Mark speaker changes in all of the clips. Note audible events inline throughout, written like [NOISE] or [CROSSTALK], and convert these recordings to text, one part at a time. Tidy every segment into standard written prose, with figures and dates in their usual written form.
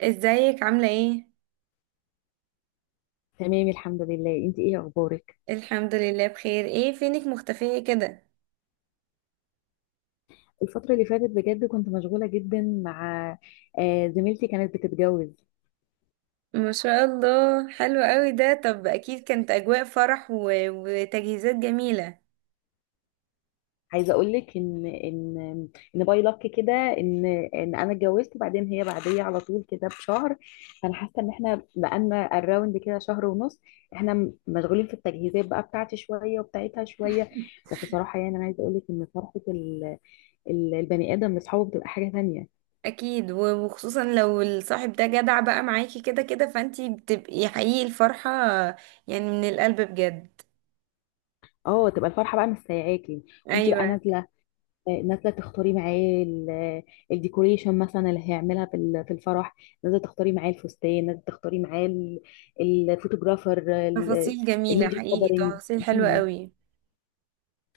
Speaker 1: ازيك عاملة ايه؟
Speaker 2: تمام، الحمد لله. انت ايه اخبارك؟
Speaker 1: الحمد لله بخير، ايه فينك مختفية كده؟
Speaker 2: الفترة اللي فاتت بجد كنت مشغولة جدا مع زميلتي كانت بتتجوز.
Speaker 1: ما شاء الله حلو قوي ده، طب اكيد كانت اجواء فرح وتجهيزات جميلة.
Speaker 2: عايزة اقول لك ان ان باي لك كده ان ان انا اتجوزت، وبعدين هي بعدية على طول كده بشهر. فانا حاسة ان احنا بقالنا الراوند كده شهر ونص. احنا مشغولين في التجهيزات بقى بتاعتي شوية وبتاعتها شوية. بس صراحة يعني انا عايزة اقول لك ان فرحة البني ادم لاصحابه بتبقى حاجة تانية.
Speaker 1: اكيد وخصوصا لو الصاحب ده جدع بقى معاكي كده كده، فانتي بتبقي حقيقي الفرحة يعني من القلب بجد.
Speaker 2: اه، تبقى الفرحة بقى مش سايعاكي، وانت بقى
Speaker 1: ايوه،
Speaker 2: نازله تختاري معاه الديكوريشن مثلا اللي هيعملها في في الفرح، نازله تختاري معاه الفستان، نازله تختاري معاه الفوتوغرافر، ال-
Speaker 1: تفاصيل جميلة
Speaker 2: الميديا
Speaker 1: حقيقي،
Speaker 2: كفرنج.
Speaker 1: تفاصيل حلوة قوي.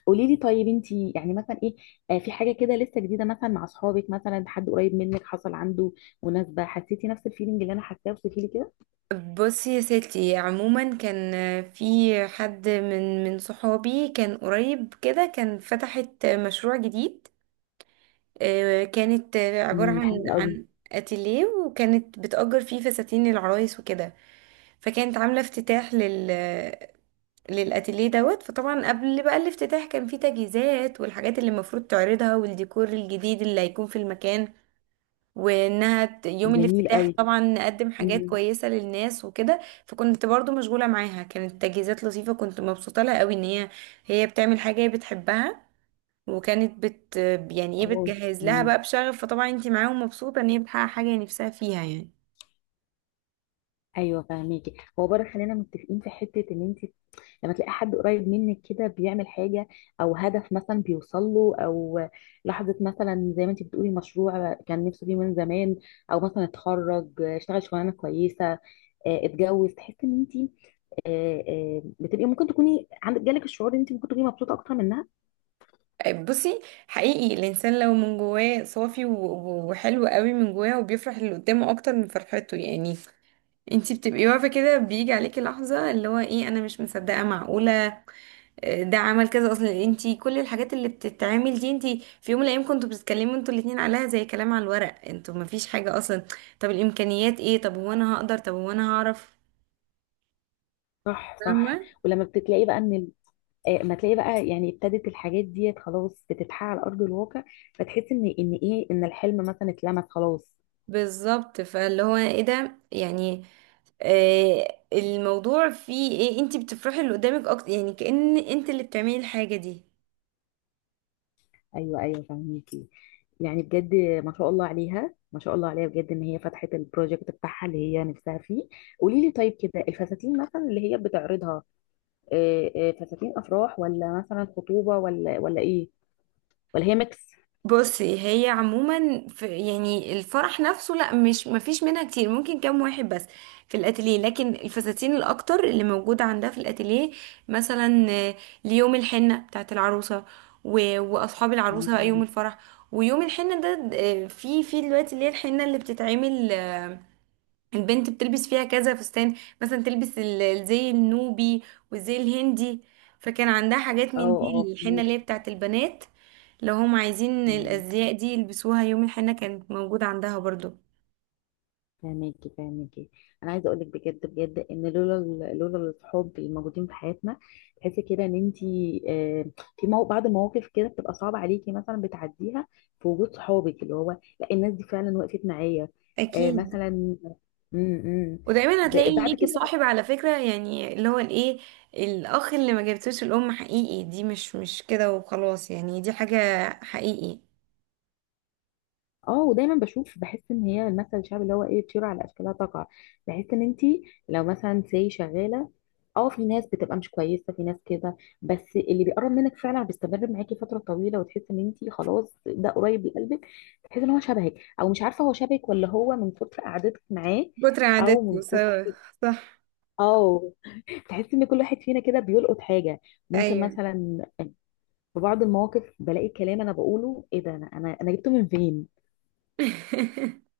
Speaker 2: قولي لي طيب، انت يعني مثلا ايه؟ في حاجه كده لسه جديده، مثلا مع اصحابك، مثلا حد قريب منك حصل عنده مناسبه، حسيتي نفس الفيلينج اللي انا حاساه؟ وصفي لي كده.
Speaker 1: بصي يا ستي، عموما كان في حد من صحابي كان قريب كده، كان فتحت مشروع جديد. كانت عبارة عن
Speaker 2: حلو قوي.
Speaker 1: عن اتيليه، وكانت بتأجر فيه فساتين العرايس وكده. فكانت عاملة افتتاح للاتيليه دوت. فطبعا قبل بقى الافتتاح كان في تجهيزات والحاجات اللي المفروض تعرضها والديكور الجديد اللي هيكون في المكان، وانها يوم
Speaker 2: جميل
Speaker 1: الافتتاح
Speaker 2: قوي.
Speaker 1: طبعا نقدم حاجات
Speaker 2: امم.
Speaker 1: كويسة للناس وكده. فكنت برضو مشغولة معاها، كانت تجهيزات لطيفة، كنت مبسوطة لها قوي ان هي بتعمل حاجة هي بتحبها. وكانت بت يعني ايه،
Speaker 2: اه.
Speaker 1: بتجهز لها بقى
Speaker 2: امم.
Speaker 1: بشغف، فطبعا انتي معاهم مبسوطة ان هي بتحقق حاجة هي نفسها فيها يعني.
Speaker 2: ايوه، فاهميكي. هو بره، خلينا متفقين في حته ان انت لما تلاقي حد قريب منك كده بيعمل حاجة، او هدف مثلا بيوصل له، او لحظة مثلا زي ما انت بتقولي مشروع كان نفسه فيه من زمان، او مثلا اتخرج اشتغل شغلانة كويسة، اتجوز، تحس ان انت بتبقي ممكن تكوني عندك جالك الشعور ان انت ممكن تكوني مبسوطه اكتر منها.
Speaker 1: بصي، حقيقي الانسان لو من جواه صافي وحلو قوي من جواه وبيفرح اللي قدامه اكتر من فرحته، يعني انتي بتبقي واقفه كده، بيجي عليكي لحظه اللي هو ايه، انا مش مصدقه، معقوله ده عمل كذا؟ اصلا انتي كل الحاجات اللي بتتعمل دي، انتي في يوم من الايام كنتوا بتتكلموا انتوا الاتنين عليها زي كلام على الورق، انتوا مفيش حاجة اصلا. طب الامكانيات ايه، طب هو انا هقدر، طب هو انا هعرف.
Speaker 2: صح، صح.
Speaker 1: فاهمة.
Speaker 2: ولما بتلاقي بقى ان ما تلاقي بقى يعني ابتدت الحاجات ديت خلاص بتتحقق على ارض الواقع، فتحس ان ايه، ان الحلم مثلا اتلمس خلاص.
Speaker 1: بالظبط، فاللي هو ايه ده يعني، آه الموضوع فيه ايه، انتي بتفرحي اللي قدامك اكتر، يعني كأن انت اللي بتعملي الحاجة دي.
Speaker 2: ايوه، ايوه، فهميكي. يعني بجد ما شاء الله عليها، ما شاء الله عليها بجد، ان هي فتحت البروجكت بتاعها اللي هي نفسها فيه. قولي لي طيب، كده الفساتين مثلا اللي هي بتعرضها فساتين افراح، ولا مثلا خطوبه، ولا ايه؟ ولا هي ميكس؟
Speaker 1: بصي هي عموما، في يعني الفرح نفسه لا، مش مفيش منها كتير، ممكن كام واحد بس في الاتيليه، لكن الفساتين الاكتر اللي موجوده عندها في الاتيليه مثلا ليوم الحنه بتاعت العروسه، واصحاب العروسه بقى يوم
Speaker 2: تمام.
Speaker 1: الفرح. ويوم الحنه ده في دلوقتي اللي هي الحنه اللي بتتعمل، البنت بتلبس فيها كذا فستان، مثلا تلبس الزي النوبي والزي الهندي. فكان عندها حاجات
Speaker 2: اه،
Speaker 1: من
Speaker 2: اه.
Speaker 1: دي، الحنة اللي هي بتاعت البنات، لو هم عايزين
Speaker 2: فهميكي.
Speaker 1: الأزياء دي يلبسوها يوم الحنة كانت موجودة عندها برضو.
Speaker 2: فاهماكي، فاهماكي. انا عايزه اقول لك بجد بجد ان لولا الصحاب الموجودين في حياتنا، تحسي كده ان انت آه، في مو بعض المواقف كده بتبقى صعبه عليكي مثلا بتعديها في وجود صحابك، اللي هو: لا، الناس دي فعلا وقفت معايا.
Speaker 1: أكيد،
Speaker 2: مثلا م- م.
Speaker 1: ودايما هتلاقي
Speaker 2: بعد
Speaker 1: ليكي
Speaker 2: كده.
Speaker 1: صاحب على فكرة، يعني اللي هو الايه، الأخ اللي ما جابتوش الأم، حقيقي دي مش مش كده وخلاص يعني، دي حاجة حقيقي.
Speaker 2: اه. ودايما بشوف بحس ان هي المثل الشعبي اللي هو ايه: طيور على اشكالها تقع. بحس ان انت لو مثلا سي شغاله، اه، في ناس بتبقى مش كويسه، في ناس كده، بس اللي بيقرب منك فعلا بيستمر معاكي فتره طويله، وتحس ان انت خلاص ده قريب لقلبك، تحس ان هو شبهك، او مش عارفه هو شبهك ولا هو من كتر قعدتك معاه،
Speaker 1: كتر
Speaker 2: او
Speaker 1: عاداتكم
Speaker 2: من كتر.
Speaker 1: سوا. صح.
Speaker 2: اه. تحس ان كل واحد فينا كده بيلقط حاجه. ممكن
Speaker 1: أيوه.
Speaker 2: مثلا في بعض المواقف بلاقي كلام انا بقوله، ايه ده، انا أنا جبته من فين؟
Speaker 1: [LAUGHS]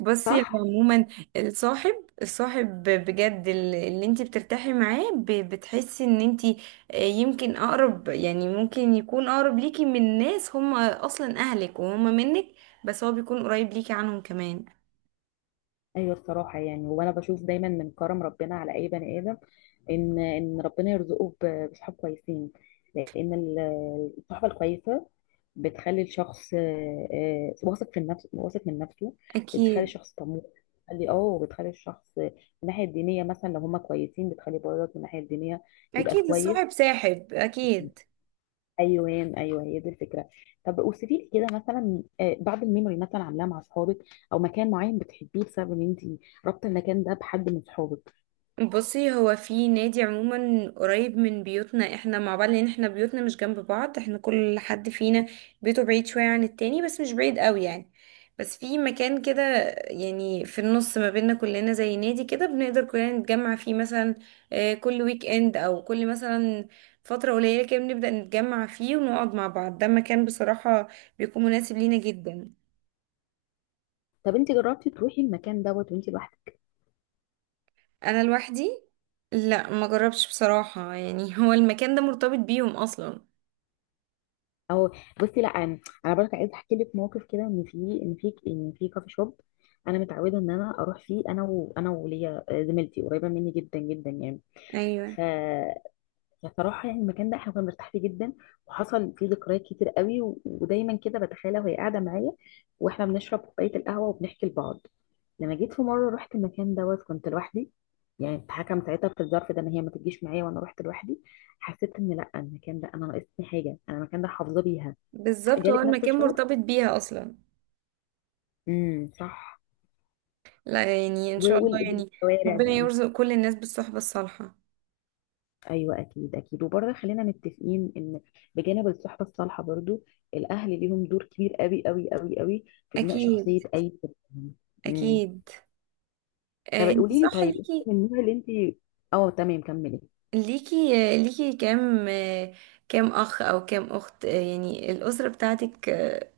Speaker 1: بصي هو
Speaker 2: صح.
Speaker 1: عموما الصاحب، الصاحب بجد اللي انت بترتاحي معاه، بتحسي ان انت يمكن اقرب، يعني ممكن يكون اقرب ليكي من ناس هم اصلا اهلك وهم منك، بس هو بيكون قريب ليكي عنهم كمان.
Speaker 2: ايوه، الصراحه يعني، وانا بشوف دايما من كرم ربنا على اي بني ادم ان ربنا يرزقه بصحاب كويسين، لان الصحبه الكويسه بتخلي الشخص واثق في النفس، واثق من نفسه. بتخلي
Speaker 1: اكيد،
Speaker 2: الشخص طموح. بتخلي الشخص من الناحيه الدينيه مثلا، لو هما كويسين بتخلي برضك من الناحيه الدينيه يبقى
Speaker 1: اكيد
Speaker 2: كويس.
Speaker 1: الصاحب ساحب اكيد.
Speaker 2: ايوه. ايوه، هي دي الفكره. طب اوصفي لي كده مثلا بعض الميموري مثلا عاملاه مع اصحابك، او مكان معين بتحبيه بسبب ان انت رابطه المكان ده بحد من اصحابك.
Speaker 1: بصي هو في نادي عموما قريب من بيوتنا، احنا مع بعض، لان احنا بيوتنا مش جنب بعض، احنا كل حد فينا بيته بعيد شوية عن التاني، بس مش بعيد قوي يعني. بس في مكان كده، يعني في النص ما بيننا كلنا، زي نادي كده، بنقدر كلنا نتجمع فيه مثلا. كل ويك اند، او كل مثلا فترة قليلة كده بنبدأ نتجمع فيه ونقعد مع بعض. ده مكان بصراحة بيكون مناسب لينا جدا.
Speaker 2: طب انت جربتي تروحي المكان دوت وانت لوحدك؟
Speaker 1: انا لوحدي، لا ما جربش بصراحة يعني. [LAUGHS] هو المكان ده مرتبط بيهم اصلا.
Speaker 2: او. بصي، لا، انا برضه عايزه احكي لك موقف كده، ان في كافي شوب انا متعوده ان انا اروح فيه انا، وليا زميلتي قريبه مني جدا جدا،
Speaker 1: ايوه،
Speaker 2: يعني. بصراحة يعني المكان ده احنا كنا مرتاح فيه جدا، وحصل فيه ذكريات كتير قوي، و- ودايما كده بتخيلها وهي قاعدة معايا، واحنا بنشرب كوباية القهوة وبنحكي لبعض. لما جيت في مرة رحت المكان دوت كنت لوحدي، يعني اتحكم ساعتها في الظرف ده ان هي ما تجيش معايا، وانا رحت لوحدي، حسيت ان لا، المكان ده انا ناقصني حاجة، انا المكان ده حافظة بيها.
Speaker 1: بالظبط، هو
Speaker 2: جالك نفس
Speaker 1: المكان
Speaker 2: الشعور؟
Speaker 1: مرتبط بيها اصلا.
Speaker 2: امم، صح.
Speaker 1: لا يعني ان شاء الله يعني،
Speaker 2: والشوارع
Speaker 1: ربنا
Speaker 2: بقى.
Speaker 1: يرزق كل الناس بالصحبة الصالحة.
Speaker 2: ايوه، اكيد، اكيد. وبرضه خلينا متفقين ان بجانب الصحبه الصالحه برضه، الاهل ليهم دور كبير قوي قوي قوي قوي في بناء
Speaker 1: اكيد،
Speaker 2: شخصيه اي طفل. امم.
Speaker 1: اكيد.
Speaker 2: طب
Speaker 1: آه انت
Speaker 2: قولي لي
Speaker 1: صح
Speaker 2: طيب، انت
Speaker 1: ليكي،
Speaker 2: من النوع اللي انت. اه، تمام، كملي.
Speaker 1: ليكي ليكي كام كام اخ او كام اخت، يعني الاسرة بتاعتك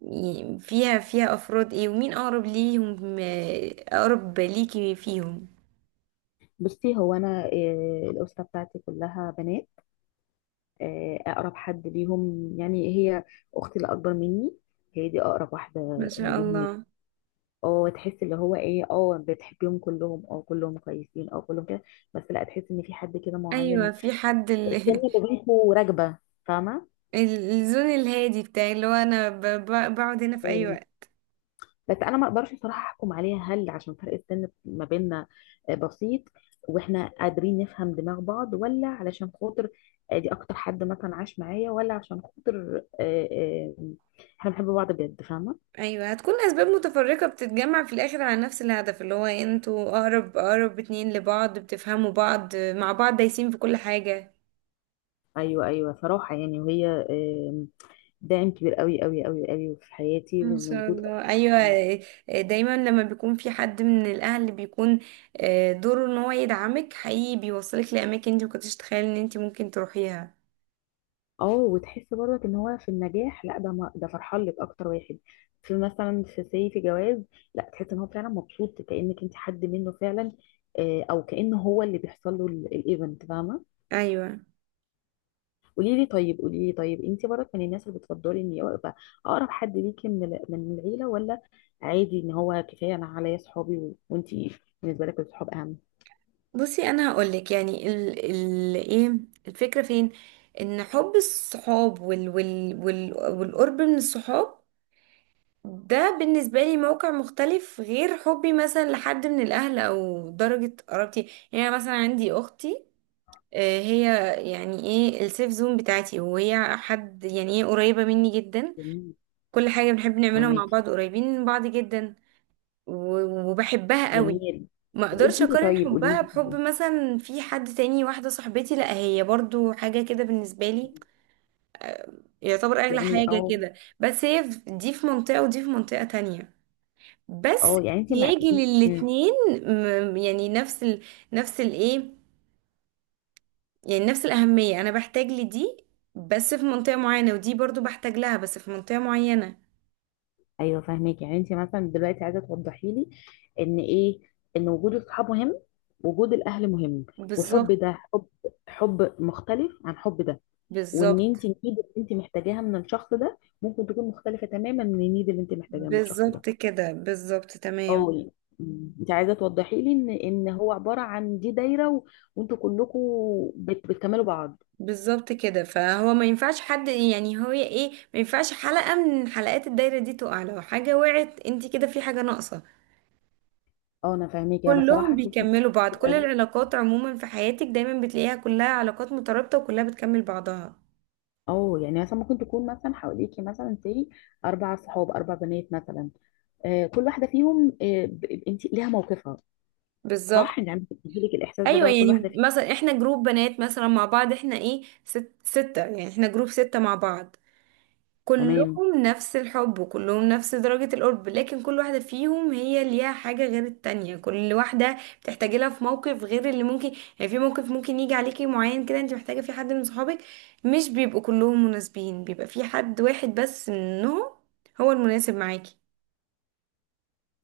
Speaker 1: يعني فيها افراد ايه، ومين اقرب ليهم، اقرب ليكي فيهم.
Speaker 2: بصي هو انا الاسره بتاعتي كلها بنات. اقرب حد ليهم يعني هي اختي الاكبر مني، هي دي اقرب واحده
Speaker 1: ما شاء
Speaker 2: ليهم.
Speaker 1: الله.
Speaker 2: اه، تحس اللي هو ايه، اه بتحبيهم كلهم، اه كلهم كويسين، اه كلهم كده، بس لا، تحس ان في حد كده
Speaker 1: ايوه
Speaker 2: معين
Speaker 1: في حد
Speaker 2: كأن لغته راكبه، فاهمه؟
Speaker 1: [LAUGHS] الزون الهادي بتاعي، اللي هو انا بقعد هنا في اي
Speaker 2: أم،
Speaker 1: وقت.
Speaker 2: بس انا ما اقدرش صراحه احكم عليها، هل عشان فرق السن ما بيننا بسيط واحنا قادرين نفهم دماغ بعض، ولا علشان خاطر دي اكتر حد مثلا عاش معايا، ولا عشان خاطر احنا بنحب بعض بجد، فاهمه؟
Speaker 1: ايوه، هتكون اسباب متفرقه بتتجمع في الاخر على نفس الهدف، اللي هو انتوا اقرب، اقرب اتنين لبعض، بتفهموا بعض، مع بعض دايسين في كل حاجه.
Speaker 2: ايوه، ايوه، صراحه يعني، وهي آم، داعم كبير قوي قوي قوي قوي في حياتي،
Speaker 1: ان
Speaker 2: وان
Speaker 1: شاء
Speaker 2: وجود.
Speaker 1: الله ايوه. دايما لما بيكون في حد من الاهل اللي بيكون دوره ان هو يدعمك، حقيقي بيوصلك لاماكن انت مكنتش تتخيل ان انت ممكن تروحيها.
Speaker 2: اه، وتحس برضك ان هو في النجاح، لا ده، ما ده فرحان لك اكتر واحد، في مثلا في سي في جواز، لا، تحس ان هو فعلا مبسوط كانك انت حد منه فعلا، او كان هو اللي بيحصل له الايفنت، فاهمه؟
Speaker 1: ايوه.
Speaker 2: قولي لي طيب انت برضك من الناس اللي بتفضلي ان يبقى اقرب حد ليكي من من العيله، ولا عادي ان هو كفايه انا عليا صحابي؟ و- وانت بالنسبه لك الصحاب اهم؟
Speaker 1: بصي انا هقولك، يعني ال ايه، الفكره فين، ان حب الصحاب وال والقرب من الصحاب ده بالنسبة لي موقع مختلف غير حبي مثلا لحد من الأهل أو درجة قرابتي. يعني أنا مثلا عندي أختي، هي يعني ايه السيف زون بتاعتي، وهي حد يعني ايه قريبة مني جدا.
Speaker 2: جميل.
Speaker 1: كل حاجة بنحب نعملها مع
Speaker 2: فاهماكي.
Speaker 1: بعض، قريبين من بعض جدا، وبحبها قوي.
Speaker 2: جميل.
Speaker 1: ما
Speaker 2: قولي
Speaker 1: اقدرش
Speaker 2: لي
Speaker 1: اقارن
Speaker 2: طيب قولي
Speaker 1: حبها
Speaker 2: لي
Speaker 1: بحب مثلا في حد تاني. واحدة صاحبتي لا هي برضو حاجة كده بالنسبة لي، يعتبر اغلى
Speaker 2: يعني
Speaker 1: حاجة
Speaker 2: اه.
Speaker 1: كده. بس هي دي في منطقة ودي في منطقة تانية، بس
Speaker 2: اه، يعني انت مع
Speaker 1: احتياجي
Speaker 2: إيه؟ إمم.
Speaker 1: للاتنين يعني نفس نفس الايه، يعني نفس الأهمية، انا بحتاج لدي بس في منطقة معينة، ودي برضو بحتاج لها بس في منطقة معينة.
Speaker 2: ايوه، فاهمك. يعني انت مثلا دلوقتي عايزه توضحي لي ان ايه، ان وجود الصحاب مهم، وجود الاهل مهم،
Speaker 1: بالظبط.
Speaker 2: وحب ده حب، حب مختلف عن حب ده، وان
Speaker 1: بالظبط.
Speaker 2: انت النيد اللي انت محتاجاها من الشخص ده ممكن تكون مختلفه تماما من النيد اللي انت محتاجاها من الشخص ده.
Speaker 1: بالظبط كده، بالظبط تمام.
Speaker 2: اه، يعني. مم. انت عايزه توضحي لي ان هو عباره عن دي دايره، وانتوا كلكم بتكملوا بعض.
Speaker 1: بالظبط كده، فهو ما ينفعش حد، يعني هو ايه، ما ينفعش حلقة من حلقات الدايرة دي تقع، لو حاجة وقعت انت كده في حاجة ناقصة.
Speaker 2: اه، انا فاهمك. انا
Speaker 1: كلهم
Speaker 2: صراحه شفت انت
Speaker 1: بيكملوا بعض، كل
Speaker 2: بتقابلي،
Speaker 1: العلاقات عموما في حياتك دايما بتلاقيها كلها علاقات مترابطة وكلها بتكمل بعضها.
Speaker 2: اه، يعني مثلا ممكن تكون مثلا حواليكي مثلا سي اربع صحاب، اربع بنات مثلا، كل واحده فيهم انت ليها موقفها،
Speaker 1: بالظبط.
Speaker 2: صح؟ يعني عم بتديلك الاحساس ده
Speaker 1: ايوه،
Speaker 2: لو كل
Speaker 1: يعني
Speaker 2: واحده فيهم.
Speaker 1: مثلا احنا جروب بنات مثلا مع بعض، احنا ايه، ست ستة، يعني احنا جروب ستة مع بعض،
Speaker 2: تمام.
Speaker 1: كلهم نفس الحب وكلهم نفس درجة القرب، لكن كل واحدة فيهم هي ليها حاجة غير التانية، كل واحدة بتحتاجي لها في موقف غير اللي ممكن، يعني في موقف ممكن يجي عليكي معين كده انت محتاجة في حد من صحابك، مش بيبقوا كلهم مناسبين، بيبقى في حد واحد بس منهم هو المناسب معاكي.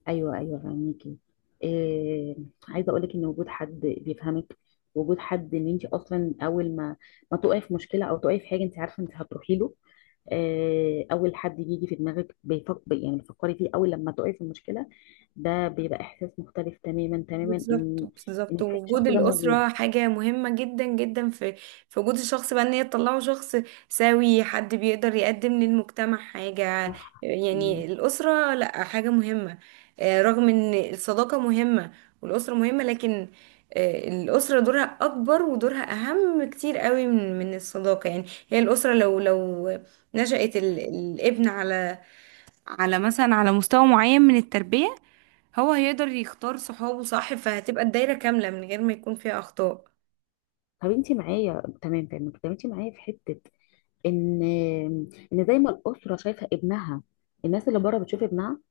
Speaker 2: ايوه، ايوه، فاهميكي. آه، عايزه اقول لك ان وجود حد بيفهمك، وجود حد ان انت اصلا اول ما تقعي في مشكله او تقعي في حاجه انت عارفه انت هتروحي له، اول حد بيجي في دماغك بيفكر، يعني بتفكري فيه اول لما تقعي في المشكله، ده بيبقى احساس مختلف تماما تماما،
Speaker 1: بالظبط،
Speaker 2: ان
Speaker 1: بالظبط،
Speaker 2: كفايه
Speaker 1: ووجود
Speaker 2: الشخص ده موجود.
Speaker 1: الأسرة حاجة مهمة جدا جدا، في في وجود الشخص بقى، ان هي تطلعه شخص سوي، حد بيقدر يقدم للمجتمع حاجة.
Speaker 2: صح. مم.
Speaker 1: يعني الأسرة لأ، حاجة مهمة. رغم ان الصداقة مهمة والأسرة مهمة، لكن الأسرة دورها أكبر، ودورها أهم كتير قوي من الصداقة. يعني هي الأسرة لو لو نشأت الابن على، على مثلا على مستوى معين من التربية، هو هيقدر يختار صحابه صح، فهتبقى الدايرة كاملة من غير ما يكون فيها أخطاء.
Speaker 2: طب انت معايا، تمام، تمام. طب انت معايا في حته ان زي ما الاسره شايفه ابنها، الناس اللي بره بتشوف ابنها،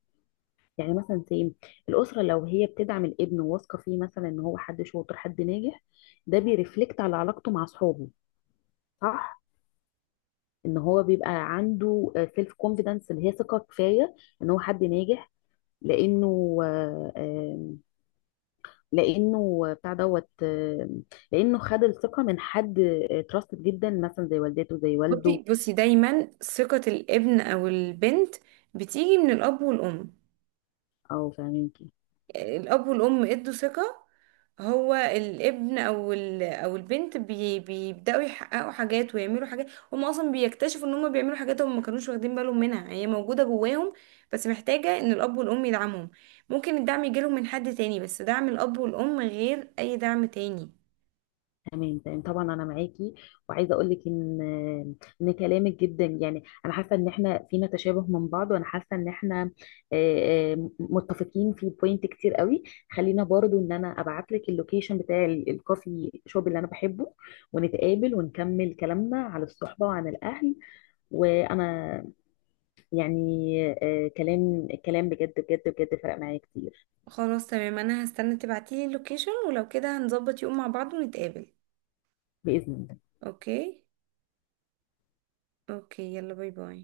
Speaker 2: يعني مثلا سي الاسره لو هي بتدعم الابن وواثقه فيه مثلا ان هو حد شاطر حد ناجح، ده بيرفلكت على علاقته مع اصحابه، صح، ان هو بيبقى عنده سيلف كونفيدنس اللي هي ثقه كفايه ان هو حد ناجح، لانه لانه بتاع دوت لانه خد الثقه من حد تراستد جدا مثلا زي والدته زي والده،
Speaker 1: بصي دايما ثقة الابن أو البنت بتيجي من الأب والأم.
Speaker 2: او فاهمين.
Speaker 1: الأب والأم ادوا ثقة، هو الابن أو البنت بيبدأوا يحققوا حاجات ويعملوا حاجات، هم أصلا بيكتشفوا إن هم بيعملوا حاجات هم ما كانوش واخدين بالهم منها، هي موجودة جواهم، بس محتاجة إن الأب والأم يدعمهم. ممكن الدعم يجيلهم من حد تاني، بس دعم الأب والأم غير أي دعم تاني.
Speaker 2: تمام، تمام، طبعا انا معاكي. وعايزه اقول لك ان كلامك جدا يعني انا حاسه ان احنا فينا تشابه من بعض، وانا حاسه ان احنا متفقين في بوينت كتير قوي. خلينا برضو ان انا ابعت لك اللوكيشن بتاع الكوفي شوب اللي انا بحبه، ونتقابل ونكمل كلامنا على الصحبه وعن الاهل. وانا يعني كلام كلام بجد بجد بجد فرق معايا كتير.
Speaker 1: خلاص تمام، انا هستنى تبعتيلي اللوكيشن، ولو كده هنظبط يوم مع بعض ونتقابل.
Speaker 2: باذن الله.
Speaker 1: اوكي، اوكي، يلا باي باي.